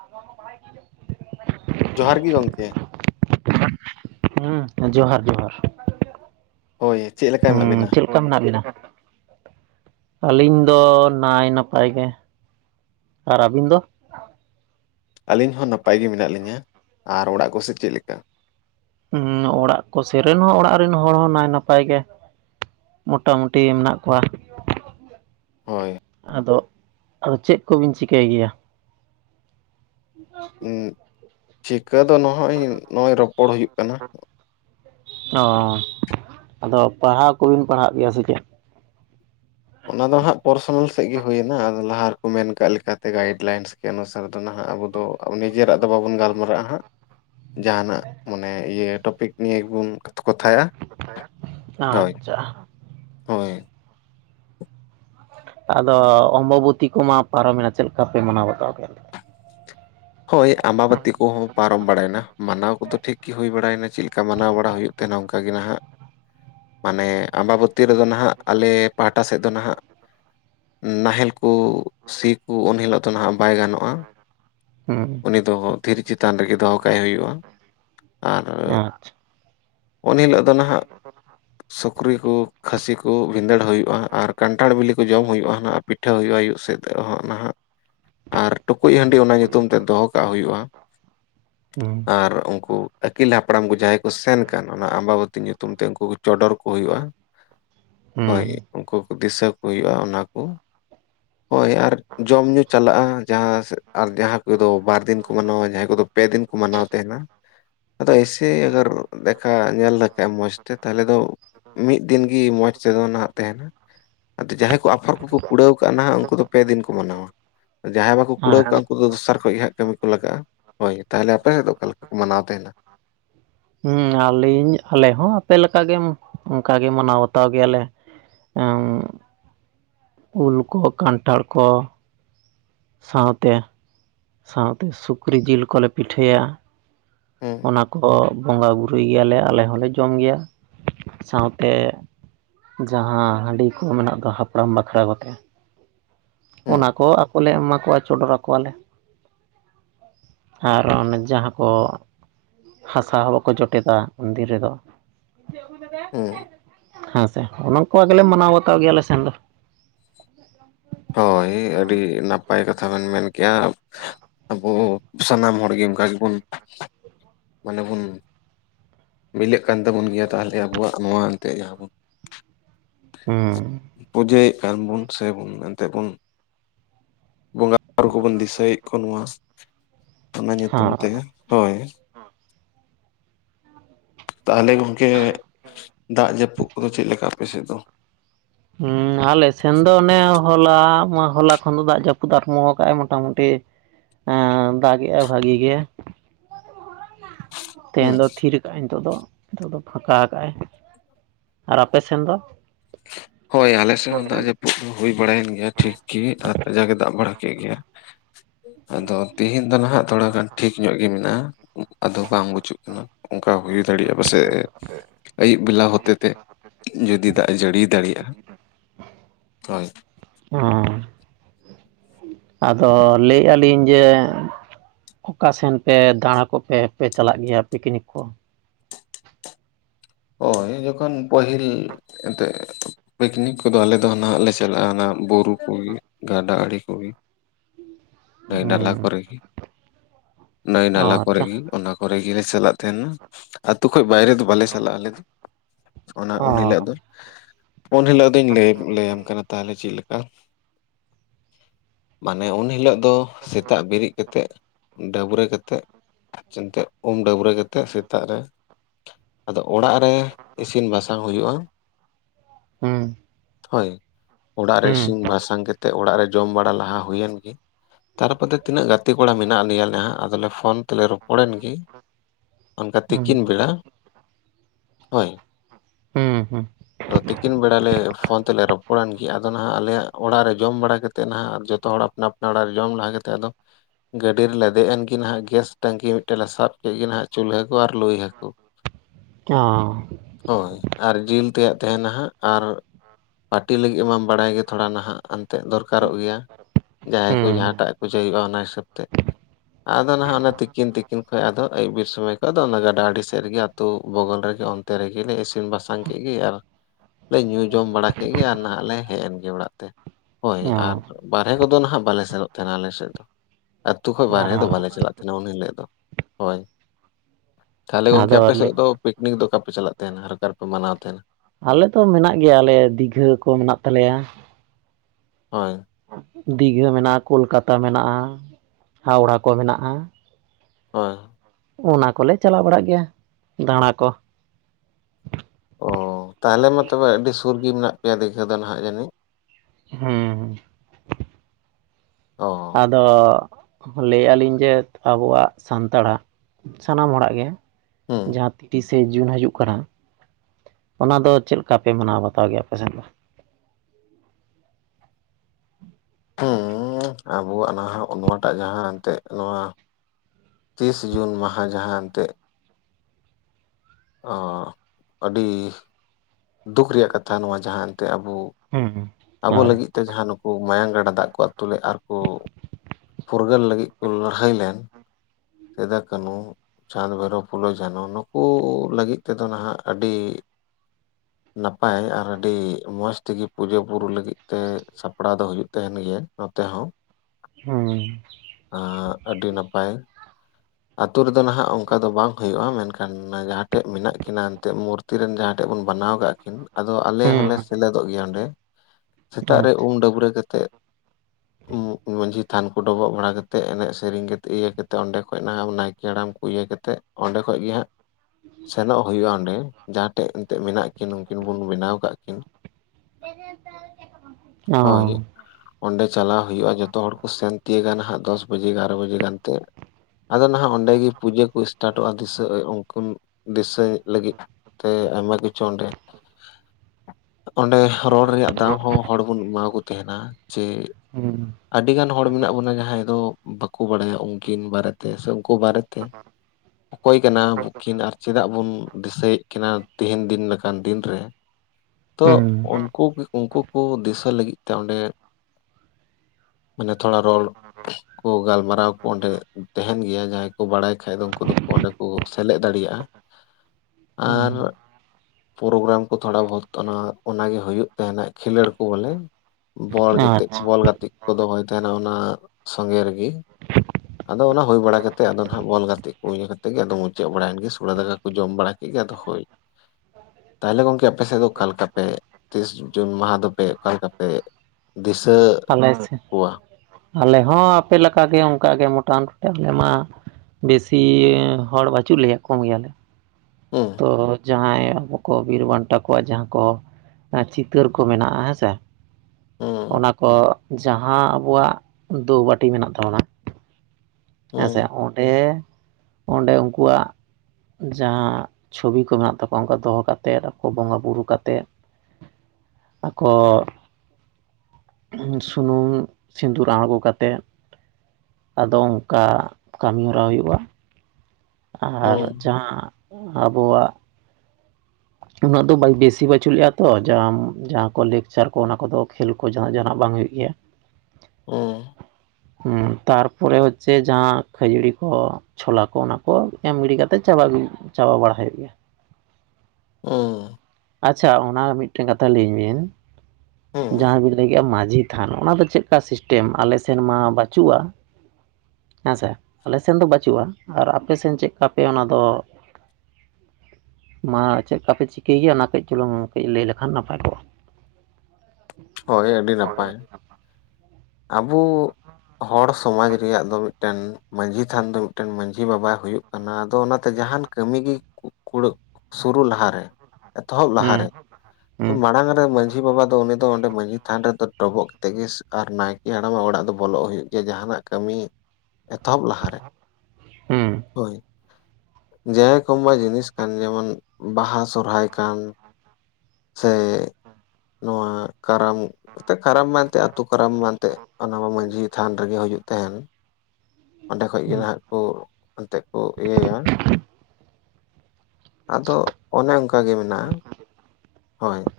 ᱟᱫᱚ ᱵᱟᱭ ᱡᱚᱦᱟᱨ ᱜᱮ ᱜᱚᱢᱠᱮ ᱡᱚᱦᱟᱨ ᱡᱚᱦᱟᱨ ᱦᱳᱭ ᱪᱮᱫ ᱞᱮᱠᱟ ᱢᱮᱱᱟᱜ ᱦᱩᱸ ᱵᱤᱱᱟ ᱪᱮᱫ ᱢᱮᱱᱟᱜ ᱵᱤᱱᱟ ᱟᱹᱞᱤᱧ ᱫᱚ ᱱᱟᱭ ᱱᱟᱯᱟᱭ ᱜᱮ ᱟᱨ ᱟᱹᱵᱤᱱ ᱫᱚ ᱟᱹᱞᱤᱧ ᱦᱚᱸ ᱱᱟᱯᱟᱭ ᱜᱮ ᱢᱮᱱᱟᱜ ᱞᱤᱧᱟᱹ ᱟᱨ ᱚᱲᱟᱜ ᱠᱚᱥᱮ ᱪᱮᱫ ᱞᱮᱠᱟ ᱦᱮᱸ ᱚᱲᱟᱜ ᱠᱚ ᱥᱮᱨᱮᱱ ᱦᱚᱸ ᱚᱲᱟᱜ ᱨᱮᱱ ᱦᱚᱲ ᱦᱚᱸ ᱱᱟᱭ ᱱᱟᱯᱟᱭ ᱜᱮ ᱢᱳᱴᱟᱢᱩᱴᱤ ᱢᱮᱱᱟᱜ ᱠᱚᱣᱟ ᱦᱳᱭ ᱟᱫᱚ ᱟᱫᱚ ᱪᱮᱫ ᱠᱚᱵᱤᱱ ᱪᱤᱠᱟᱹᱭ ᱜᱮᱭᱟ? ᱪᱤᱠᱟᱹ ᱫᱚ ᱱᱚᱜᱼᱚᱭ ᱱᱚᱜᱼᱚᱭ ᱨᱚᱯᱚᱲ ᱦᱩᱭᱩᱜ ᱠᱟᱱᱟ ᱚ ᱟᱫᱚ ᱯᱟᱲᱦᱟᱣ ᱠᱚᱵᱤᱱ ᱯᱟᱲᱦᱟᱜ ᱜᱮᱭᱟ ᱥᱮ ᱪᱮᱫ ᱚᱱᱟ ᱫᱚ ᱦᱟᱸᱜ ᱯᱟᱨᱥᱚᱱᱟᱞ ᱥᱮᱫ ᱜᱮ ᱦᱩᱭᱱᱟ ᱟᱫᱚ ᱞᱟᱦᱟ ᱨᱮᱠᱚ ᱢᱮᱱ ᱠᱟᱜ ᱞᱮᱠᱟᱛᱮ ᱜᱟᱭᱤᱰ ᱞᱟᱭᱤᱱᱥ ᱪᱠᱮ ᱚᱱᱩᱥᱟᱨ ᱫᱚ ᱱᱟᱦᱟᱜ ᱟᱵᱚ ᱱᱤᱡᱮᱨᱟᱜ ᱫᱚ ᱵᱟᱵᱚᱱ ᱜᱟᱞᱢᱟᱨᱟᱜᱼᱟ ᱦᱟᱸᱜ ᱡᱟᱦᱟᱱᱟᱜ ᱢᱟᱱᱮ ᱤᱭᱟᱹ ᱴᱚᱯᱤᱠ ᱱᱤᱭᱮ ᱜᱮᱵᱚᱱ ᱠᱚᱛᱷᱟᱭᱟ ᱦᱳᱭ ᱟᱪᱪᱷᱟ ᱦᱳᱭ ᱟᱫᱚ ᱚᱢᱵᱚᱵᱚᱛᱤ ᱠᱚᱢᱟ ᱯᱟᱨᱚᱢᱮᱱᱟ ᱪᱮᱫ ᱞᱮᱠᱟ ᱯᱮ ᱢᱟᱱᱟᱣ ᱵᱟᱛᱟᱣ ᱠᱮᱫ ᱦᱚᱭ ᱟᱢᱵᱟᱵᱟᱛᱤ ᱠᱚᱦᱚ ᱯᱟᱨᱚᱢ ᱵᱟᱲᱟᱭᱮᱱᱟ ᱢᱟᱱᱟᱣ ᱠᱚᱫᱚ ᱴᱷᱤᱠ ᱜᱮ ᱦᱩᱭ ᱵᱟᱲᱟᱭᱮᱱᱟ ᱪᱮᱫ ᱞᱮᱠᱟ ᱢᱟᱱᱟᱣ ᱵᱟᱲᱟ ᱦᱩᱭᱩᱜ ᱛᱟᱦᱮᱱᱟ ᱚᱱᱠᱟᱜ ᱜᱮ ᱱᱟᱦᱟᱜ ᱢᱟᱱᱮ ᱟᱢᱵᱟᱵᱟᱛᱤ ᱨᱮᱫᱚ ᱱᱟᱦᱟᱜ ᱟᱞᱮ ᱯᱟᱦᱴᱟ ᱥᱮᱫ ᱫᱚ ᱱᱟᱦᱟᱜ ᱱᱟᱦᱮᱞ ᱠᱚ ᱥᱤ ᱠᱚ ᱩᱱ ᱦᱤᱞᱳᱜ ᱫᱚ ᱱᱟᱦᱟᱜ ᱵᱟᱭ ᱜᱟᱱᱚᱜᱼᱟ ᱦᱩᱸ ᱩᱱᱤ ᱫᱚ ᱫᱷᱤᱨᱤ ᱪᱮᱛᱟᱱ ᱨᱮᱜᱮ ᱫᱚᱦᱚ ᱠᱟᱭ ᱦᱩᱭᱩᱜᱼᱟ ᱟᱨ ᱟᱪᱪᱷᱟ ᱩᱱ ᱦᱤᱞᱳᱜ ᱫᱚ ᱱᱟᱦᱟᱜ ᱥᱩᱠᱨᱤ ᱠᱚ ᱠᱷᱟᱹᱥᱤ ᱠᱚ ᱵᱷᱤᱸᱫᱟᱹᱲ ᱦᱩᱭᱩᱜᱼᱟ ᱟᱨ ᱠᱟᱱᱴᱷᱟᱲ ᱵᱤᱞᱤ ᱠᱚ ᱡᱚᱢ ᱦᱩᱭᱩᱜᱼᱟ ᱦᱟᱸ ᱯᱤᱴᱷᱟᱹ ᱯᱤᱴᱷᱟᱹ ᱦᱩᱭᱩᱜᱼᱟ ᱟᱭᱩᱵᱮᱫ ᱱᱟᱦᱟᱜ ᱟᱨ ᱴᱩᱠᱩᱡ ᱦᱟᱺᱰᱤ ᱚᱱᱟ ᱧᱩᱛᱩᱢ ᱧᱩᱛᱩᱢᱛᱩᱢ ᱛᱮ ᱫᱚᱦᱚ ᱠᱟᱜ ᱦᱩᱭᱩᱜᱼᱟ ᱦᱩᱸ ᱟᱨ ᱩᱱᱠᱩ ᱟᱹᱠᱤᱞ ᱦᱟᱯᱲᱟᱢ ᱠᱚ ᱡᱟᱦᱟᱸᱭ ᱠᱚ ᱥᱮᱱ ᱠᱟᱱ ᱚᱱᱟ ᱟᱢᱵᱟᱵᱟᱛᱤ ᱧᱩᱛᱩᱢ ᱛᱮ ᱩᱱᱠᱩ ᱪᱚᱰᱚᱨ ᱠᱚ ᱦᱩᱭᱩᱜᱼᱟ [inaudible] ᱦᱳᱭ ᱦᱩᱸ ᱩᱱᱠᱩ ᱫᱤᱥᱟᱹ ᱠᱚ ᱦᱩᱭᱩᱜᱼᱟ ᱚᱱᱟ ᱠᱚ ᱦᱳᱭ ᱟᱨ ᱡᱚᱢ ᱧᱩ ᱪᱟᱞᱟᱜᱼᱟ ᱡᱟᱦᱟᱸ ᱟᱨ ᱡᱟᱦᱟᱸ ᱚᱠᱚᱭ ᱫᱚ ᱵᱟᱨ ᱫᱤᱱ ᱠᱚ ᱢᱟᱱᱟᱣᱟ ᱡᱟᱦᱟᱸᱭ ᱠᱚᱫᱚ ᱯᱮ ᱫᱤᱱ ᱠᱚ ᱢᱟᱱᱟᱣ ᱛᱟᱦᱮᱱᱟ ᱟᱫᱚ ᱮᱭᱥᱮᱭ ᱟᱜᱟᱨ ᱫᱮᱠᱷᱟ ᱧᱮᱞ ᱞᱮᱠᱟᱜ ᱢᱚᱸᱡᱽ ᱛᱮ ᱛᱟᱦᱚᱞᱮ ᱫᱚ ᱢᱤᱫ ᱫᱤᱱ ᱜᱤ ᱢᱚᱡᱽ ᱛᱮᱫᱚ ᱱᱟᱦᱟᱜ ᱛᱟᱦᱮᱱᱟ ᱟᱫᱚ ᱡᱟᱦᱟᱸᱭ ᱠᱚ ᱟᱯᱚᱨ ᱠᱚᱠᱚ ᱠᱩᱲᱟᱹᱣ ᱟᱠᱟᱜᱼᱟ ᱱᱟᱦᱟᱜ ᱩᱱᱠᱩ ᱫᱚ ᱯᱮ ᱫᱤᱱ ᱠᱚ ᱢᱟᱱᱟᱣᱟ ᱡᱟᱦᱟᱸᱭ ᱵᱟ ᱠᱩᱲᱟᱹᱣ ᱠᱟᱜ-ᱟ ᱟᱪᱪᱷᱟ ᱩᱝᱠᱩ ᱫᱚᱥᱟᱨ ᱠᱷᱡ ᱜᱮ ᱦᱟᱸᱜ ᱠᱟᱹᱢᱤ ᱠᱚ ᱞᱟᱜᱼᱟ, ᱦᱳᱭ ᱛᱟᱦᱞᱮ ᱟᱯᱮ ᱥᱮᱫ ᱫᱚ ᱚᱠᱟ ᱞᱮᱠᱟ ᱠᱚ ᱢᱟᱱᱟᱣ ᱛᱟᱦᱮᱱᱟ ᱩᱸ ᱟᱞᱤᱧ ᱟᱞᱮ ᱦᱚᱸ ᱟᱯᱮᱠ ᱜᱮ ᱚᱱᱠᱟ ᱜᱮ ᱢᱟᱱᱟᱣ ᱵᱟᱛᱟᱣ ᱜᱮᱭᱟᱞᱮ ᱩᱸ [unintelligible] ᱩᱞ ᱠᱚ ᱠᱟᱱᱴᱷᱟᱲ ᱠᱚ ᱥᱟᱶᱛᱮ ᱥᱟᱶᱛᱮ ᱥᱩᱠᱨᱤ ᱡᱤᱞ ᱠᱚᱞᱮ ᱯᱤᱴᱷᱟᱹᱭᱟ ᱦᱩᱸ ᱚᱱᱟ ᱠᱚ ᱵᱚᱸᱜᱟ ᱵᱩᱨᱩᱭ ᱜᱮᱭᱟᱞᱮ ᱟᱞᱮ ᱦᱚᱸᱞᱮ ᱡᱚᱢ ᱜᱮᱭᱟ ᱥᱟᱶᱛᱮ ᱡᱟᱦᱟᱸ ᱦᱟᱺᱰᱤ ᱠᱚ ᱢᱮᱱᱟᱜ ᱫᱚ ᱦᱟᱯᱲᱟᱢ ᱵᱟᱠᱷᱨᱟ ᱠᱚᱛᱮ ᱦᱩᱸ ᱚᱱᱟ ᱠᱚ ᱟᱠᱚᱞᱮ ᱮᱢᱟ ᱠᱚᱣᱟ ᱪᱚᱰᱚᱨ ᱟᱠᱚᱣᱟᱞᱮ ᱟᱨ ᱚᱱᱮ ᱡᱟᱦᱟᱸ ᱠᱚ ᱦᱟᱥᱟ ᱦᱚᱸ ᱵᱟᱠᱚ ᱡᱚᱴᱮ ᱫᱟ ᱩᱱᱫᱤᱱ ᱨᱮᱫᱚ ᱦᱮᱸ ᱦᱮᱸ ᱥᱮ ᱚᱱᱠᱟ ᱜᱮᱞᱮ ᱢᱟᱱᱟᱣ ᱵᱟᱛᱟᱣ ᱜᱮᱭᱟ ᱟᱞᱮ ᱥᱮᱱ ᱫᱚ ᱦᱳᱭ ᱟᱹᱰᱤ ᱱᱟᱯᱟᱭ ᱠᱟᱛᱷᱟ ᱵᱮᱱ ᱢᱮᱱ ᱠᱮᱜᱼᱟ ᱟᱵᱚ ᱥᱟᱱᱟᱢ ᱦᱚᱲᱜᱮ ᱚᱝᱠᱟ ᱜᱮᱵᱚᱱ ᱢᱟᱱᱮ ᱵᱚᱱ ᱢᱤᱞᱟᱹᱜ ᱠᱟᱱ ᱛᱟᱵᱚᱱ ᱜᱮᱭᱟ ᱛᱟᱦᱞᱮ ᱟᱵᱚᱣᱟᱜ ᱱᱚᱣᱟ ᱮᱱᱛᱮᱜ ᱡᱟᱦᱟᱸ ᱵᱚᱱ ᱦᱩᱸ ᱯᱩᱡᱟᱹᱭᱮᱫ ᱠᱟᱱ ᱵᱚᱱ ᱥᱮ ᱵᱚᱱ ᱢᱮᱱᱛᱮ ᱵᱚᱱ ᱵᱚᱸᱜᱟ ᱵᱩᱨᱩ ᱠᱚᱵᱚᱱ ᱫᱤᱥᱟᱹᱭᱮᱫ ᱠᱚᱣᱟ ᱱᱚᱣᱟ ᱚᱱᱟ ᱧᱩᱛᱩᱢ ᱦᱮᱸ ᱛᱮ ᱦᱳᱭ ᱛᱟᱦᱚᱞᱮ ᱜᱚᱢᱠᱮ ᱫᱟᱜ ᱡᱟᱹᱯᱩᱫ ᱠᱚᱫᱚ ᱪᱮᱫ ᱞᱮᱠᱟ ᱟᱯᱮᱥᱮᱫ ᱫᱚ ᱦᱩᱸ ᱟᱞᱮ ᱥᱮᱱ ᱫᱚ ᱚᱱᱮ ᱦᱚᱞᱟ ᱦᱚᱞᱟ ᱠᱷᱚᱱ ᱫᱚ ᱫᱟᱜ ᱡᱟᱹᱯᱩᱫ ᱟᱨᱟᱢᱵᱚ ᱠᱟᱜᱼᱟᱭ ᱢᱚᱴᱟᱢᱩᱴᱤ ᱦᱮᱸ ᱫᱟᱜᱮᱼᱟᱭ ᱵᱷᱟᱜᱤ ᱜᱮ ᱦᱩᱸ ᱛᱮᱦᱮᱧ ᱫᱚ ᱛᱷᱤᱨ ᱠᱟᱜᱼᱟᱭ ᱱᱤᱛᱚᱜ ᱫᱚ ᱱᱤᱛᱚᱜ ᱫᱚ ᱯᱷᱟᱠᱟ ᱠᱟᱜᱼᱟᱭ ᱟᱨ ᱟᱯᱮ ᱥᱮᱱ ᱫᱚ ᱦᱳᱭ ᱟᱞᱮᱥᱮᱫ ᱦᱚᱸ ᱫᱟᱜ ᱡᱟᱹᱯᱩᱫ ᱦᱩᱭ ᱵᱟᱲᱟᱭᱮᱱ ᱜᱮᱭᱟ ᱴᱷᱤᱠ ᱜᱮ ᱟᱨ ᱠᱟᱡᱟᱠᱮ ᱫᱟᱜ ᱵᱟᱲᱟ ᱠᱮᱫ ᱜᱮᱭᱟ [inaudible] ᱟᱫᱚ ᱛᱮᱦᱤᱧ ᱫᱚ ᱱᱟᱦᱟᱜ ᱛᱷᱚᱲᱟ ᱜᱟᱱ ᱴᱷᱤᱠ ᱧᱚᱜ ᱜᱮ ᱢᱮᱱᱟᱜᱼᱟ ᱟᱫᱚ ᱵᱟᱝ ᱵᱩᱪᱩᱜ ᱠᱟᱱᱟ ᱚᱱᱠᱟ ᱦᱩᱭ ᱫᱟᱲᱮᱭᱟᱜᱼᱟ ᱯᱟᱥᱮ ᱟᱹᱭᱩᱵ ᱵᱮᱞᱟ ᱦᱚᱛᱮᱛᱮ ᱡᱩᱫᱤ ᱫᱟᱜ ᱮ ᱡᱟᱹᱲᱤ ᱫᱟᱲᱮᱭᱟᱜ ᱦᱳᱭ [unintelligible] ᱦᱚᱸ ᱟᱫᱚ ᱞᱟᱹᱭᱮᱫᱼᱟ ᱞᱤᱧ ᱡᱮ ᱚᱠᱟ ᱥᱮᱱ ᱯᱮ ᱫᱟᱬᱟ ᱠᱚᱯᱮ ᱪᱟᱞᱟᱜ ᱜᱮᱭᱟ ᱯᱤᱠᱱᱤᱠ ᱠᱚ ᱦᱳᱭ ᱡᱚᱠᱷᱚᱱ ᱯᱟᱹᱦᱤᱞ ᱮᱱᱛᱮᱫ ᱯᱤᱠᱱᱤᱠ ᱠᱚᱫᱚ ᱟᱞᱮ ᱫᱚ ᱱᱟᱜ ᱞᱮ ᱪᱟᱞᱟᱜᱼᱟ ᱱᱟ ᱵᱩᱨᱩ ᱠᱚᱜᱮ ᱜᱟᱰᱟ ᱟᱲᱮ ᱠᱚᱜᱮ ᱱᱟ. ᱭ ᱱᱟᱞᱟ ᱦᱩᱸ ᱠᱚᱨᱮᱜᱮ ᱱᱟᱹᱭ ᱚ ᱱᱟᱞᱟ ᱠᱚᱨᱮ ᱟᱪᱪᱷᱟ ᱜᱤ ᱚᱱᱟ ᱠᱚᱨᱮ ᱜᱮᱞᱮ ᱪᱟᱞᱟᱜ ᱛᱟᱦᱮᱸᱱᱟ ᱟᱛᱳ ᱠᱷᱚᱱ ᱵᱟᱭᱨᱮ ᱫᱚ ᱵᱟᱞᱮ ᱪᱟᱞᱟᱜ ᱟᱞᱮ ᱫᱚ ᱚᱱᱟ ᱚ ᱩᱱ ᱦᱤᱞᱳᱜ ᱫᱚ ᱩᱱ ᱦᱤᱞᱳᱜ ᱫᱚ ᱞᱟᱹᱭ ᱞᱟᱹᱭᱟᱢ ᱠᱟᱱᱟ ᱛᱟᱦᱚᱞᱮ ᱪᱮᱫ ᱞᱮᱠᱟ ᱢᱟᱱᱮ ᱩᱱ ᱦᱤᱞᱚᱜ ᱫᱚ ᱥᱮᱛᱟᱜ ᱵᱮᱨᱮᱫ ᱠᱟᱛᱮᱫ ᱰᱟᱹᱵᱽᱨᱟᱹ ᱠᱟᱛᱮᱜ ᱟᱨ ᱮᱱᱛᱮᱫ ᱩᱢ ᱰᱟᱹᱵᱽᱨᱟᱹ ᱠᱟᱛᱮᱫ ᱥᱮᱛᱟᱜ ᱨᱮ ᱟᱫᱚ ᱚᱲᱟᱜ ᱨᱮ ᱤᱥᱤᱱ ᱵᱟᱥᱟᱝ ᱦᱩᱭᱩᱜᱼᱟ ᱦᱩᱸ ᱦᱳᱭ ᱚᱲᱟᱜ ᱨᱮ ᱦᱩᱸ ᱤᱥᱤᱱ ᱵᱟᱥᱟᱝ ᱠᱟᱛᱮᱜ ᱚᱲᱟᱜ ᱨᱮ ᱡᱚᱢ ᱵᱟᱲᱟ ᱞᱟᱦᱟ ᱦᱩᱭᱮᱱ ᱜᱮ ᱛᱟᱨᱯᱚᱫᱮ ᱛᱤᱱᱟᱹᱜ ᱜᱟᱛᱮ ᱠᱚᱲᱟ ᱢᱮᱱᱟᱜ ᱞᱮᱭᱟᱞᱮ ᱦᱟᱸᱜ ᱟᱫᱚᱞᱮ ᱯᱷᱳᱱ ᱛᱮᱞᱮ ᱨᱚᱯᱚᱲᱮᱱ ᱜᱮ ᱚᱱᱠᱟ ᱦᱩᱸ ᱛᱤᱠᱤᱱ ᱵᱮᱲᱟ ᱦᱳᱭ ᱦᱩᱸ ᱦᱩᱸ ᱟᱫᱚ ᱛᱤᱠᱤᱱ ᱵᱮᱲᱟ ᱞᱮᱮ ᱯᱷᱚᱱ ᱛᱮᱞᱮ ᱨᱚᱯᱚᱲᱟᱱ ᱜᱮ ᱟᱫᱚ ᱱᱟᱦᱟᱜ ᱟᱞᱮᱭᱟᱜ ᱚᱲᱟᱜ ᱨᱮ ᱡᱚᱢ ᱵᱟᱲᱟ ᱠᱟᱛᱮᱫ ᱱᱟᱦᱟᱜ ᱡᱚᱛᱚ ᱦᱚᱲ ᱟᱯᱱᱟᱨ ᱚᱱᱟ ᱨᱮ ᱡᱚᱢ ᱞᱟᱦᱟ ᱠᱟᱛᱮᱫ ᱟᱫᱚ ᱜᱟᱹᱰᱤ ᱨᱮᱞᱮ ᱫᱮᱡ ᱮᱱᱟ ᱱᱟᱦᱟᱜ ᱜᱮᱥ ᱴᱟᱹᱝᱠᱤ ᱢᱤᱫᱴᱮᱱ ᱞᱮ ᱥᱟᱵ ᱠᱮᱫ ᱜᱮ ᱱᱟᱦᱟᱜ ᱪᱩᱞᱦᱟᱹᱠᱩ ᱟᱨ ᱞᱩᱭ ᱦᱟᱹᱠᱩ ᱚᱸ ᱦᱚᱸ ᱟᱨ ᱡᱤᱞ ᱛᱮᱭᱟᱜ ᱛᱟᱦᱮᱱᱟ ᱦᱟᱸᱜ ᱟᱨ ᱯᱟᱨᱴᱤ ᱞᱟᱹᱜᱤᱫ ᱢᱟᱢ ᱵᱟᱲᱟᱭ ᱜᱮ ᱛᱷᱚᱲᱟ ᱱᱟᱦᱟᱜ ᱮᱱᱛᱮ ᱫᱚᱨᱠᱟᱨᱚᱜ ᱜᱮᱭᱟ ᱡᱟᱦᱟᱸᱭ ᱠᱚ ᱦᱩᱸ ᱡᱟᱦᱟᱸᱴᱟᱜ ᱪᱟᱹᱭᱟᱹᱵᱟ ᱚᱱᱟ ᱦᱤᱥᱟᱹᱵ ᱛᱮ ᱟᱫᱚ ᱱᱟᱦᱟᱜ ᱚᱱᱟ ᱛᱤᱠᱤᱱ ᱛᱤᱠᱤᱱ ᱠᱷᱫᱚ ᱟᱹᱭᱩ ᱵᱤᱨ ᱥᱚᱢᱚᱭ ᱠᱚᱫᱚ ᱚᱱᱟ ᱜᱟᱰᱟ ᱟᱹᱰᱤ ᱥᱮᱫ ᱨᱮᱜᱮ ᱛᱚ ᱵᱚᱜᱚᱞ ᱨᱮᱜᱮ ᱚᱱᱛᱮ ᱨᱮᱜᱮ ᱤᱥᱤᱱ ᱵᱟᱥᱟᱝ ᱠᱮᱜ ᱜᱮᱭᱟ ᱟᱨ ᱞᱮ ᱧᱩ ᱡᱚᱢ ᱵᱟᱲᱟ ᱠᱮᱜ ᱜᱮᱭᱟ ᱟᱨ ᱱᱟᱦᱟᱜ ᱞᱮ ᱦᱮᱡ ᱮᱱ ᱜᱮ ᱚᱲᱟᱜ ᱛᱮ ᱦᱚᱭ ᱚ ᱟᱨ ᱵᱟᱨ ᱦᱮ ᱠᱚᱫᱚ ᱱᱟᱦᱟᱜ ᱵᱟᱞᱮ ᱥᱮᱱᱚᱜ ᱛᱟᱦᱮᱱᱟ ᱟᱞᱮ ᱥᱮᱫ ᱫᱚ ᱟᱹᱛᱩ ᱠᱷᱚᱱ ᱚ ᱵᱟᱨᱦᱮ ᱫᱚ ᱵᱟᱞᱮ ᱪᱟᱞᱟᱜ ᱛᱟᱦᱮᱱᱟ ᱩᱱ ᱦᱤᱞᱚᱜ ᱫᱚ ᱦᱚᱭ ᱛᱟᱦᱞᱮ ᱜᱚᱢᱠᱮ ᱟᱫᱚ ᱞᱟᱹᱭ ᱯᱤᱠᱱᱤᱠ ᱫᱚ ᱚᱠᱟ ᱯᱮ ᱪᱟᱞᱟᱜ ᱛᱟᱦᱮᱱᱟ ᱟᱨ ᱟᱨ ᱚᱠᱟ ᱨᱮ ᱯᱮ ᱢᱟᱱᱟᱣ ᱛᱟᱦᱮᱱᱟ ᱟᱞᱮ ᱛᱚ ᱢᱮᱱᱟᱜ ᱜᱮᱭᱟᱞᱮ ᱫᱤᱜᱷᱟᱹ ᱠᱚ ᱢᱮᱱᱟᱜ ᱛᱟᱞᱮᱭᱟ ᱦᱚᱭ ᱫᱤᱜᱷᱟᱹ ᱢᱮᱱᱟᱜᱼᱟ ᱠᱳᱞᱠᱟᱛᱟ ᱢᱮᱱᱟᱜᱼᱟ ᱦᱟᱣᱲᱟ ᱠᱚ ᱢᱮᱱᱟᱜᱼᱟ ᱦᱚᱭ ᱚᱱᱟ ᱠᱚᱞᱮ ᱪᱟᱞᱟᱣ ᱵᱟᱲᱟᱜ ᱜᱮᱭᱟ ᱫᱟᱬᱟ ᱠᱚ ᱚ ᱛᱟᱦᱚᱞᱮ ᱢᱟ ᱛᱚᱵᱮ ᱟᱹᱰᱤ ᱥᱩᱨ ᱜᱮ ᱢᱮᱱᱟᱜ ᱯᱮᱭᱟ ᱫᱤᱜᱷᱟ ᱫᱚ ᱱᱟᱦᱟᱜ ᱡᱟᱹᱱᱤᱡ ᱦᱮᱸ ᱚ ᱟᱫᱚ ᱞᱟᱹᱭᱼᱟ ᱞᱤᱧ ᱡᱮ ᱟᱵᱚᱣᱟᱜ ᱥᱟᱱᱛᱟᱲᱟᱜ ᱥᱟᱱᱟᱢ ᱦᱚᱲᱟᱜ ᱜᱮ ᱦᱩᱸ ᱡᱟᱦᱟᱸ ᱛᱤᱨᱤᱥ ᱥᱮ ᱡᱩᱱ ᱦᱤᱡᱩᱜ ᱠᱟᱱᱟ ᱚᱱᱟ ᱫᱚ ᱪᱮᱫ ᱞᱮᱠᱟ ᱯᱮ ᱢᱟᱱᱟᱣ ᱵᱟᱛᱟᱣ ᱜᱮᱭᱟ ᱟᱯᱮ ᱥᱮᱱ ᱫᱚ ᱦᱮ ᱟᱵᱚᱣᱟᱜ ᱱᱟᱦᱟᱜ ᱱᱚᱣᱟᱴᱟᱜ ᱡᱟᱦᱟᱸ ᱮᱱᱛᱮᱫ ᱱᱚᱣᱟ ᱛᱤᱥ ᱡᱩᱱ ᱢᱟᱦᱟ ᱡᱟᱦᱟᱸ ᱮᱱᱛᱮᱫ ᱟᱹᱰᱤ ᱫᱩᱠ ᱨᱮᱭᱟᱜ ᱠᱟᱛᱷᱟ ᱱᱚᱣᱟ ᱡᱟᱦᱟᱸ ᱮᱱᱛᱮᱜ ᱟᱵᱚ ᱦᱩᱸ ᱟᱵᱚ ᱦᱳᱭ ᱞᱟᱹᱜᱤᱫ ᱛᱮ ᱡᱟᱦᱟᱸ ᱱᱩᱠᱩ ᱢᱟᱭᱟᱝ ᱜᱟᱰᱟ ᱫᱟᱜ ᱠᱚ ᱟᱹᱛᱩ ᱞᱮᱫ ᱟᱨ ᱠᱚ ᱯᱷᱩᱨᱜᱟᱹᱞ ᱞᱟᱹᱜᱤᱫ ᱠᱚ ᱞᱟᱹᱲᱦᱟᱹᱭ ᱞᱮᱱ ᱥᱤᱫᱟᱹ ᱠᱟᱱᱦᱩ ᱪᱟᱸᱫᱽ ᱵᱷᱟᱭᱨᱚ ᱯᱷᱩᱞᱚ ᱡᱦᱟᱱᱚ ᱱᱩᱠᱩ ᱞᱟᱹᱜᱤᱫ ᱛᱮᱫᱚ ᱱᱟᱦᱟᱜ ᱟᱹᱰᱤ ᱱᱟᱯᱟᱭ ᱟᱨ ᱟᱹᱰᱤ ᱢᱚᱡᱽ ᱛᱮᱜᱮ ᱯᱩᱡᱟᱹ ᱵᱩᱨᱩ ᱞᱟᱹᱜᱤᱫ ᱛᱮ ᱥᱟᱯᱲᱟᱣ ᱫᱚ ᱦᱩᱭᱩᱜ ᱛᱟᱦᱮᱱ ᱜᱮᱭᱟ ᱱᱚᱛᱮ ᱦᱚᱸ ᱦᱩᱸᱻ ᱟᱸᱻ ᱟᱹᱰᱤ ᱱᱟᱯᱟᱭ ᱟᱛᱩ ᱨᱮᱫᱚ ᱱᱟᱦᱟᱜ ᱚᱱᱠᱟ ᱫᱚ ᱵᱟᱝ ᱦᱩᱭᱩᱜᱼᱟ ᱢᱮᱱᱠᱷᱟᱱ ᱡᱟᱦᱟᱸ ᱴᱷᱮᱱ ᱢᱮᱱᱟᱜ ᱠᱤᱱᱟᱹ ᱮᱱᱛᱮᱫ ᱢᱩᱨᱛᱤ ᱨᱮᱱ ᱡᱟᱦᱟᱸ ᱴᱷᱮᱱ ᱵᱚᱱ ᱵᱮᱱᱟᱣ ᱠᱟᱜ ᱟᱫᱚ ᱟᱞᱮ ᱦᱩᱸ ᱦᱚᱸᱞᱮ ᱥᱮᱞᱮᱫᱚᱜ ᱜᱮᱭᱟ ᱚᱸᱰᱮ ᱥᱮᱛᱟᱜ ᱨᱮ ᱩᱢ ᱟᱪᱪᱷᱟ ᱰᱟᱹᱵᱨᱟᱹ ᱠᱟᱛᱮᱫ ᱢᱟᱺᱡᱷᱤ ᱛᱷᱟᱱ ᱠᱚ ᱰᱚᱵᱚᱜ ᱵᱟᱲᱟ ᱠᱟᱛᱮᱫ ᱮᱱᱮᱡ ᱥᱮᱨᱮᱧ ᱠᱟᱛᱮᱫ ᱤᱭᱟᱹ ᱠᱟᱛᱮᱫ ᱚᱸᱰᱮ ᱠᱷᱚᱡ ᱱᱟ ᱱᱟᱭᱠᱮ ᱦᱟᱲᱟᱢ ᱠᱚ ᱤᱭᱟᱹ ᱠᱟ ᱠᱟᱛᱮᱫ ᱚᱸᱰᱮ ᱠᱷᱚ ᱜᱮ ᱦᱟᱸᱜ ᱥᱮᱱᱚᱜ ᱦᱩᱭᱩᱜᱼᱟ ᱚᱸᱰᱮ ᱡᱟᱦᱟᱸ ᱴᱷᱮᱱ ᱮᱱᱛᱮᱫ ᱢᱮᱱᱟᱜ ᱠᱤᱱ ᱩᱱᱠᱤᱱ ᱵᱩᱱ ᱵᱮᱱᱟᱣ ᱠᱟᱜ ᱠᱤᱱ ᱦᱳᱭ ᱚᱸ ᱚᱸᱰᱮ ᱪᱟᱞᱟᱣ ᱦᱩᱭᱩᱜᱼᱟ ᱡᱚᱛᱚ ᱦᱚᱲ ᱠᱚ ᱥᱮᱱ ᱛᱤᱭᱜ ᱦᱟᱸᱜ ᱫᱚᱥ ᱵᱟᱡᱮ ᱮᱜᱟᱨᱚ ᱵᱟᱡᱮ ᱜᱟᱱᱛᱮ ᱟᱫᱚ ᱱᱟᱦᱟᱜ ᱚᱸᱰᱮ ᱜᱮ ᱯᱩᱡᱟᱹ ᱠᱚ ᱮᱴᱟᱴᱚᱜᱼᱟ ᱫᱤᱥᱟᱹ ᱩᱱᱠᱩ ᱫᱤᱥᱟᱹᱭ ᱞᱟᱹᱜᱤᱫ ᱛᱮ ᱟᱭᱢᱟ ᱠᱤᱪᱷᱩ ᱚᱸᱰᱮ ᱚᱸᱰᱮ ᱨᱚᱲ ᱨᱮᱭᱟᱜ ᱫᱟᱣ ᱦᱚᱸ ᱦᱚᱲ ᱵᱚᱱ ᱮᱢᱟ ᱠᱚ ᱛᱟᱦᱮᱱᱟ ᱡᱮ ᱦᱩᱸ ᱟᱹᱰᱤ ᱜᱟᱱ ᱦᱚᱲ ᱢᱮᱱᱟᱜ ᱵᱚᱱᱟ ᱡᱟᱦᱟᱸᱭ ᱫᱚ ᱵᱟᱠᱚ ᱵᱟᱰᱟᱭᱟ ᱤᱧ ᱵᱟᱨᱮᱛᱮ ᱥᱮ ᱩᱱᱠᱩ ᱵᱟᱨᱮᱛᱮ ᱚᱠᱚᱭ ᱠᱟᱱᱟ ᱩᱱᱠᱤᱱ ᱠᱤᱱ ᱟᱨ ᱪᱮᱫᱟᱜ ᱵᱚᱱ ᱫᱤᱥᱟᱹᱭᱮᱫ ᱠᱤᱱᱟ ᱛᱮᱦᱮᱧ ᱫᱤᱱ ᱞᱮᱠᱟᱱ ᱫᱤᱱ ᱨᱮ [inaudible] ᱛᱚ ᱩᱱᱠᱩ ᱩᱱᱠᱩ ᱠᱚ ᱫᱤᱥᱟᱹ ᱞᱟᱹᱜᱤᱫ ᱛᱮ ᱚᱸᱰᱮ ᱢᱟᱱᱮ ᱛᱷᱚᱲᱟ ᱨᱚᱲ ᱠᱚ ᱜᱟᱞᱢᱟᱨᱟᱣ ᱠᱚ ᱚᱸᱰᱮ ᱛᱟᱦᱮᱱ ᱜᱮᱭᱟ ᱡᱟᱦᱟᱸᱭ ᱠᱚ ᱵᱟᱲᱟᱭ ᱠᱷᱟᱡ ᱫᱚ ᱩᱱᱠᱩ ᱫᱚ ᱚᱸᱰᱮ ᱠᱚ ᱥᱮᱞᱮᱫ ᱫᱟᱲᱮᱭᱟᱜᱼᱟ ᱦᱩᱸ ᱟᱨ ᱯᱨᱳᱜᱨᱟᱢ ᱠᱚ ᱛᱷᱚᱲᱟ ᱵᱚᱦᱩᱛ ᱚᱱᱟᱜᱮ ᱦᱩᱭᱩᱜ ᱛᱟᱦᱮᱱᱟ ᱠᱷᱮᱞᱳᱰ ᱠᱚ ᱵᱚᱞᱮ ᱵᱚᱞ ᱜᱟᱛᱮᱜ ᱟᱪᱪᱷᱟ ᱵᱚᱞ ᱜᱟᱛᱮᱜ ᱠᱚ ᱫᱚᱦᱚᱭ ᱛᱟᱦᱮᱱᱟ ᱚᱱᱟ ᱥᱚᱸᱜᱮ ᱨᱮᱜᱮ ᱟᱫᱚ ᱚᱱᱟ ᱦᱩᱭ ᱵᱟᱲᱟ ᱠᱟᱛᱮᱫ ᱟᱫᱚ ᱱᱟᱟᱜ ᱵᱚᱞ ᱜᱟᱛᱮᱜ ᱠᱚ ᱤᱭᱟᱹ ᱠᱟᱛᱮ ᱜᱮ ᱟᱫᱚ ᱢᱩᱪᱟᱹᱫ ᱵᱟᱲᱟᱭᱮᱱ ᱜᱮ ᱥᱩᱲᱟᱹ ᱫᱟᱠᱟ ᱠᱚ ᱡᱚᱢ ᱵᱟᱲᱟ ᱠᱮᱫ ᱜᱮ ᱟᱫᱚ ᱦᱳᱭ [inaudible] ᱛᱟᱦᱚᱞᱮ ᱜᱚᱝᱠᱮ ᱟᱯᱮ ᱥᱮᱫ ᱫᱚ ᱚᱠᱟ ᱞᱮᱠᱟ ᱯᱮ ᱛᱤᱥ ᱡᱩᱱ ᱢᱟᱦᱟ ᱫᱚᱯᱮ ᱚᱠᱟ ᱞᱮᱠᱟ ᱯᱮ ᱫᱤᱥᱟᱹ ᱟᱞᱮ ᱥᱮ ᱠᱚᱣᱟ ᱟᱞᱮ ᱦᱚᱸ ᱟᱯᱮ ᱞᱮᱠᱟᱜᱮ ᱚᱱᱠᱟᱜᱮ ᱢᱚᱴᱟᱢᱩᱴᱤ ᱟᱞᱮ ᱢᱟ ᱵᱮᱥᱤ ᱦᱚᱲ ᱵᱟᱪᱩᱜ ᱞᱮᱭᱟ ᱠᱚᱢ ᱜᱮᱭᱟᱞᱮ ᱦᱮᱸ ᱛᱚ ᱡᱟᱦᱟᱸᱭ ᱟᱵᱚ ᱠᱚ ᱵᱤᱨ ᱵᱟᱱᱴᱟ ᱠᱚᱣᱟ ᱡᱟᱦᱟᱸ ᱠᱚ ᱪᱤᱛᱟᱹᱨ ᱠᱚ ᱢᱮᱱᱟᱜᱼᱟ ᱦᱮᱸ ᱥᱮ ᱦᱩᱸ ᱚᱱᱟ ᱠᱚ ᱡᱟᱦᱟᱸ ᱟᱵᱚᱣᱟᱜ ᱫᱳᱣᱵᱟᱹᱴᱤ ᱢᱮᱱᱟᱜ ᱛᱟᱵᱚᱱᱟ ᱦᱮᱸ ᱥᱮ ᱦᱩᱸ ᱚᱸᱰᱮ ᱚᱸᱰᱮ ᱩᱱᱠᱩᱣᱟᱜ ᱡᱟᱦᱟᱸ ᱪᱷᱚᱵᱤ ᱠᱚ ᱢᱮᱱᱟᱜ ᱛᱟᱠᱚᱣᱟ ᱚᱱᱠᱟ ᱫᱚᱦᱚ ᱠᱟᱛᱮᱫ ᱟᱠᱚ ᱵᱚᱸᱜᱟ ᱵᱳᱨᱳ ᱠᱟᱛᱮᱫ ᱟᱠᱚ ᱥᱩᱱᱩᱢ ᱥᱤᱫᱩᱨ ᱟᱬᱜᱚ ᱠᱟᱛᱮᱜ ᱟᱫᱚ ᱚᱱᱠᱟ ᱠᱟᱹᱢᱤ ᱦᱚᱨᱟ ᱦᱩᱭᱩᱜᱼᱟ ᱟᱨ ᱦᱩᱸ ᱡᱟᱦᱟᱸ ᱟᱵᱚᱣᱟᱜ ᱩᱱᱟᱹᱜ ᱫᱚ ᱵᱮᱥᱤ ᱵᱟᱹᱪᱩᱜ ᱞᱮᱫᱼᱟ ᱛᱚ ᱡᱟᱦᱟᱸ ᱡᱟᱦᱟᱸ ᱠᱚ ᱞᱮᱠᱪᱟᱨ ᱠᱚ ᱚᱱᱟ ᱠᱚᱫᱚ ᱠᱷᱮᱞ ᱠᱚᱱᱟᱜ ᱡᱟᱦᱟᱱᱟᱜ ᱵᱟᱝ ᱦᱩᱭᱩᱜ ᱜᱮᱭᱟ [inaudible] ᱚ ᱛᱟᱨᱯᱚᱨᱮ ᱦᱚᱪᱷᱮ ᱡᱟᱦᱟᱸ ᱠᱷᱟᱹᱡᱟ, ᱲᱤ ᱠᱚ ᱪᱷᱳᱞᱟ ᱠᱚ ᱚᱱᱟ ᱠᱚ ᱮᱢ ᱜᱤᱰᱤ ᱠᱟᱛᱮ ᱪᱟᱵᱟ ᱪᱟᱵᱟ ᱵᱟᱲᱟ ᱦᱩᱭᱩᱜ ᱜᱮᱭᱟ ᱚ [unintelligible] ᱟᱪᱪᱷᱟ ᱚᱱᱟ ᱢᱤᱫᱴᱮᱱ ᱠᱟᱛᱷᱟ ᱞᱟᱹᱭᱟᱹᱧ ᱵᱤᱱ ᱦᱩᱸ ᱡᱟᱦᱟᱸᱵᱤᱱ ᱞᱟᱹᱭ ᱠᱮᱫᱼᱟ ᱢᱟᱡᱷᱤ ᱛᱟᱱ ᱚᱱᱟ ᱫᱚ ᱪᱮᱫ ᱞᱮᱠᱟ ᱥᱤᱥᱴᱮᱢ ᱟᱞᱮ ᱥᱮᱱ ᱢᱟ ᱵᱟᱹᱪᱩᱜᱼᱟ ᱦᱮᱸᱥᱮ ᱟᱞᱮᱥᱮᱱ ᱫᱚ ᱵᱟᱹᱪᱩᱜᱼᱟ ᱟᱨ ᱟᱯᱮᱥᱮᱱ ᱪᱮᱫ ᱞᱮᱠᱟᱯᱮ ᱚᱱᱟ ᱫᱚ ᱢᱟ ᱪᱮᱫ ᱞᱮᱠᱟ ᱯᱮ ᱪᱤᱠᱟᱹᱭ ᱜᱮᱭᱟ ᱚᱱᱟ ᱠᱟᱹᱡ ᱪᱚᱞᱩ ᱠᱟᱹᱡ ᱞᱟᱹᱭ ᱞᱮᱠᱷᱟᱱ ᱱᱟᱯᱟᱭ ᱠᱚᱜᱼᱟ ᱦᱚᱭ ᱟᱹᱰᱤ ᱱᱟᱯᱟᱭ ᱟᱵᱚ ᱦᱚᱲ ᱥᱚᱢᱟᱡᱽ ᱨᱮᱭᱟᱜ ᱫᱚ ᱢᱤᱫᱴᱮᱱ ᱢᱟᱟᱹᱡᱷᱤ ᱛᱷᱟᱱ ᱫᱚ ᱢᱤᱫᱴᱮᱱ ᱢᱟᱺᱡᱷᱤ ᱵᱟᱵᱟ ᱦᱩᱭᱩᱜ ᱠᱟᱱᱟ ᱟᱫᱚ ᱚᱱᱟᱛᱮ ᱡᱟᱦᱟᱱ ᱠᱟᱹᱢᱤ ᱜᱮ ᱠᱩᱲᱟᱹᱜ ᱥᱩᱨᱩ ᱞᱟᱦᱟᱨᱮ ᱮᱛᱚᱦᱚᱵ ᱦᱩᱸ ᱞᱟᱦᱟᱨᱮ ᱦᱩᱸ ᱢᱟᱲᱟᱝ ᱨᱮ ᱢᱟᱺᱡᱷᱤ ᱢᱟᱺᱡᱷᱤ ᱵᱟᱵᱟ ᱫᱚ ᱩᱱᱤ ᱫᱚ ᱚᱸᱰᱮ ᱢᱟᱺᱡᱷᱤ ᱛᱷᱟᱱ ᱨᱮᱫᱚ ᱰᱚᱵᱚᱜ ᱠᱟᱛᱮ ᱜᱮ ᱟᱨ ᱱᱟᱭᱮ ᱦᱟᱲᱟᱢᱟᱜ ᱚᱲᱟᱜ ᱫᱚ ᱵᱚᱞᱚᱜ ᱦᱩᱭᱩᱜ ᱜᱮᱭᱟ ᱡᱟᱦᱟᱱᱟᱜ ᱠᱟᱹᱢᱤ ᱮᱛᱚᱦᱚᱵ ᱞᱟᱦᱟ ᱨᱮ ᱦᱩᱸ ᱦᱳᱭ ᱡᱮᱭ ᱠᱚᱢᱟ ᱡᱤᱱᱤᱥ ᱠᱟᱱ ᱡᱮᱢᱚᱱ ᱵᱟᱦᱟ ᱥᱚᱨᱦᱟᱭ ᱠᱟᱱ ᱥᱮ ᱱᱚᱣᱟ ᱠᱟᱨᱟᱱ ᱠᱷᱟᱨᱟᱢ ᱢᱟᱱᱛᱮ ᱟᱛᱩ ᱠᱷᱟᱨᱟᱢ ᱢᱟᱱ ᱚᱱᱟ ᱢᱟᱺᱡᱷᱤ ᱛᱷᱟᱱ ᱨᱮᱜᱮ ᱦᱩᱭᱩᱜ ᱛᱟᱦᱮᱱ ᱚᱸᱰᱮ ᱠᱷᱚᱱ ᱜᱮᱱᱟᱦᱟᱜ ᱠᱚ ᱟᱛᱮ ᱠᱚ ᱜᱮᱭᱟ ᱟᱫᱚ ᱚᱱᱮ ᱚᱱᱠᱟ ᱜᱮ ᱢᱮᱱᱟᱜᱼᱟ ᱦᱳᱭ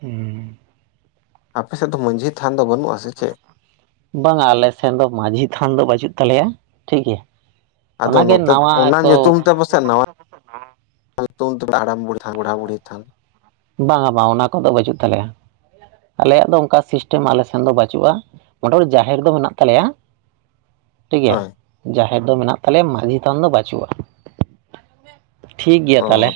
ᱦᱩᱸ [unintelligible] ᱟᱯᱮ ᱥᱮᱫ ᱫᱚ ᱢᱟᱹᱡᱷᱤ ᱥᱷᱟᱱ ᱫᱚ ᱵᱟᱹᱱᱩᱜ [unintelligible] ᱵᱟᱝᱟ ᱟᱞᱮ ᱥᱮᱱ ᱫᱚ ᱢᱟᱹᱡᱷᱤ ᱛᱷᱟᱱ ᱫᱚ ᱵᱟᱹᱪᱩᱜ ᱛᱟᱞᱮᱭᱟ ᱴᱷᱤᱠ ᱜᱮᱭᱟ ᱟᱫᱚ ᱚᱱᱟᱜᱮ ᱱᱚᱛᱮ ᱱᱟᱣᱟ ᱚᱱᱟ ᱠᱚ ᱧᱩᱛᱩᱢ ᱟᱛᱮ ᱯᱟᱥᱮ ᱱᱟᱣᱟ ᱥᱤᱛᱩᱝ ᱛᱮ ᱦᱟᱲᱟᱢ ᱵᱩᱲᱦᱤ ᱛᱷᱟᱱ ᱜᱩᱰᱦᱟ ᱵᱩᱰᱦᱤ ᱛᱷᱟᱱ᱾ ᱵᱟᱝ ᱵᱟᱝ ᱚᱱᱟ ᱠᱚᱫᱚ ᱵᱟᱹᱪᱩᱜ ᱛᱟᱞᱮᱭᱟ᱾ ᱟᱞᱮᱭᱟᱜ ᱫᱚ ᱚᱱᱠᱟ ᱥᱤᱥᱴᱮᱢ ᱟᱞᱮ ᱥᱮᱱ ᱫᱚ ᱵᱟᱹᱪᱩᱜᱼᱟ᱾ ᱢᱚᱴᱮ ᱢᱩᱴᱤ ᱡᱟᱦᱮᱨ ᱫᱚ ᱢᱮᱱᱟᱜ ᱛᱟᱞᱮᱭᱟ᱾ ᱴᱷᱤᱠ ᱜᱮᱭᱟ ᱦᱳᱭ ᱡᱟᱦᱮᱨ ᱫᱚ ᱢᱮᱱᱟᱜ ᱛᱟᱞᱮᱭᱟ ᱢᱟᱹᱡᱷᱤ ᱛᱷᱟᱱ ᱫᱚ ᱵᱟᱹᱪᱩᱜᱼᱟ᱾ ᱴᱷᱤᱠ ᱜᱮᱭᱟ ᱛᱟᱞᱦᱮ, ᱚ